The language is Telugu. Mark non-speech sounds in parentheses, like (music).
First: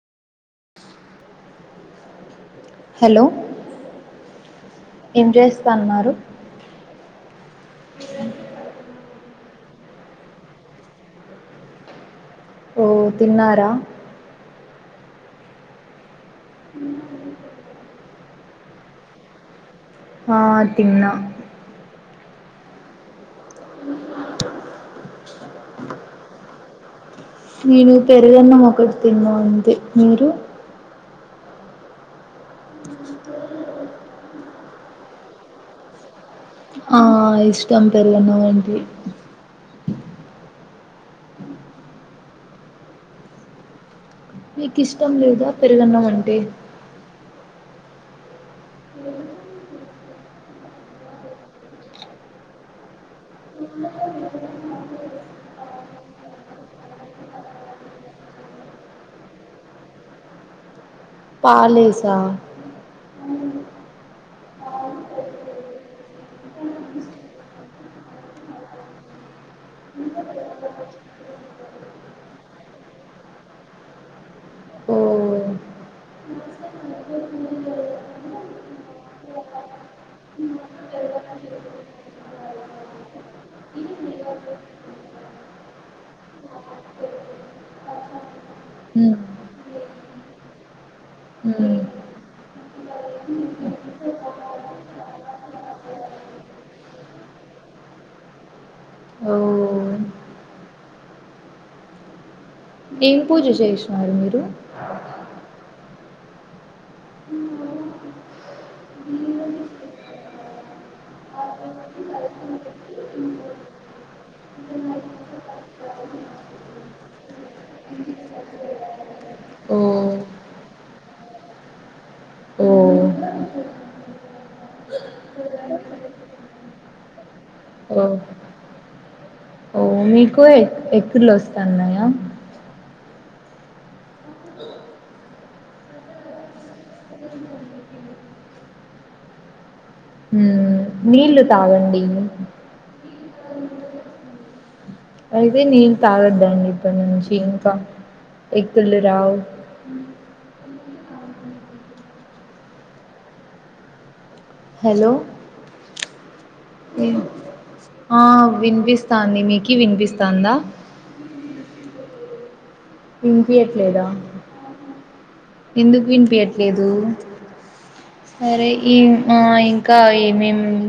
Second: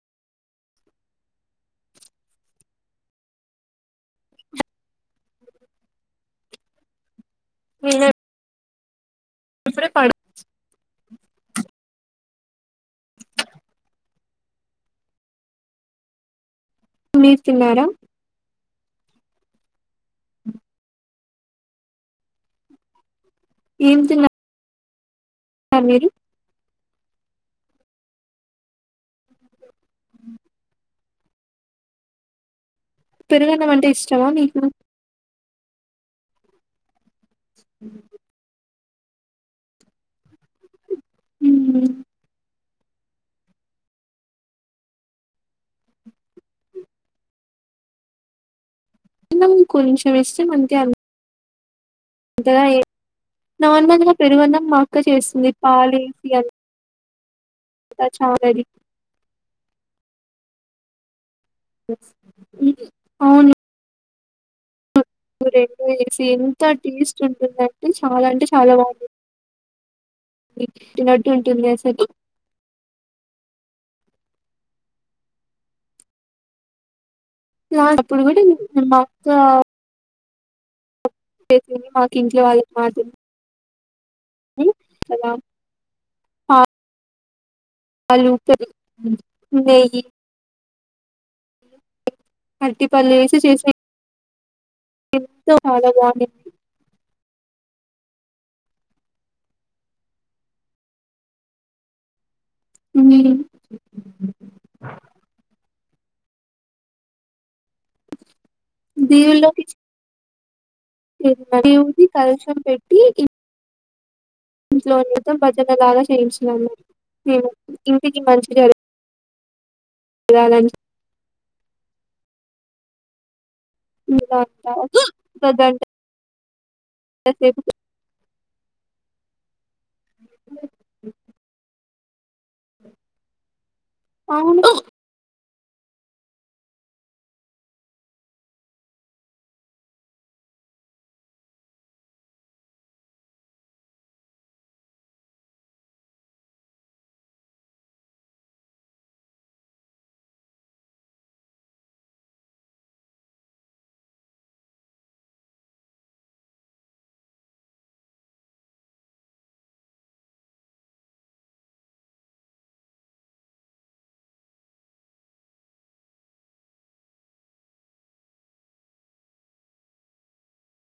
హలో ఏం చేస్తాన్నారు ఏం లే ఇప్పుడే పడుకో ఓ తిన్నారా మీరు తిన్నారా ఆ తిన్నా ఏం తిన్నారు స మీరు నేను పెరుగన్నం ఒకటి తిన్నా అంతే మీరు పెరుగన్నం అంటే ఇష్టమా మీకు ఆ ఇష్టం పెరుగన్నం అంటే హ మీకు ఇష్టం లేదా పెరుగన్నం అంటే ఎ కొంచెం ఇష్టం అంతే అంతగా నార్మల్ గా పెరుగన్నం మా అక్క చేస్తది పాలేసి అ చాది పాలేసా అవును నువ్వు రెండో వేసి ఎంత టేస్ట్ ఉంటుందింటే చాలా అంటే చాలా బాగుంది నటు ఉంటదీ అస్సలు ఓ ఇ ఇప్పుడు కూడా మత్త చేని మాకు ఇంట్లో వాళ్ళకి మాట ఉ ఎలా ఆ పాలు పెరుగు ఉమ్ నెయ్యి ఉమ్ అట్టిపల్లేసి చేసి ఎంతో చాలా బాగడిందీ ఓ ఏం పూజ చేసినన్నారు మీరు దిలోకి దేవుడికి కలశం పెట్టి ఇంట్లో భజన లాగా చేయించినాము ఇంటికి మంచిదని ఓ జరగాలని ఓ ఓ (unintelligible) ఓ మీకు ఎక్కిళ్ళు వస్తున్నాయా అవును నీళ్లు తాగండి అయితే నీళ్లు తాగొద్దండి ఎప్పటినుంచి ఇంకా ఎక్కిల్లు రావు హలో ఆ వినిపిస్తాంది మీకి వినిపిస్తాందా వినిపయట్లేదా ఎందుకు వినిపయట్లేదు సరే ఈ ఆ ఇంకా ఏమేం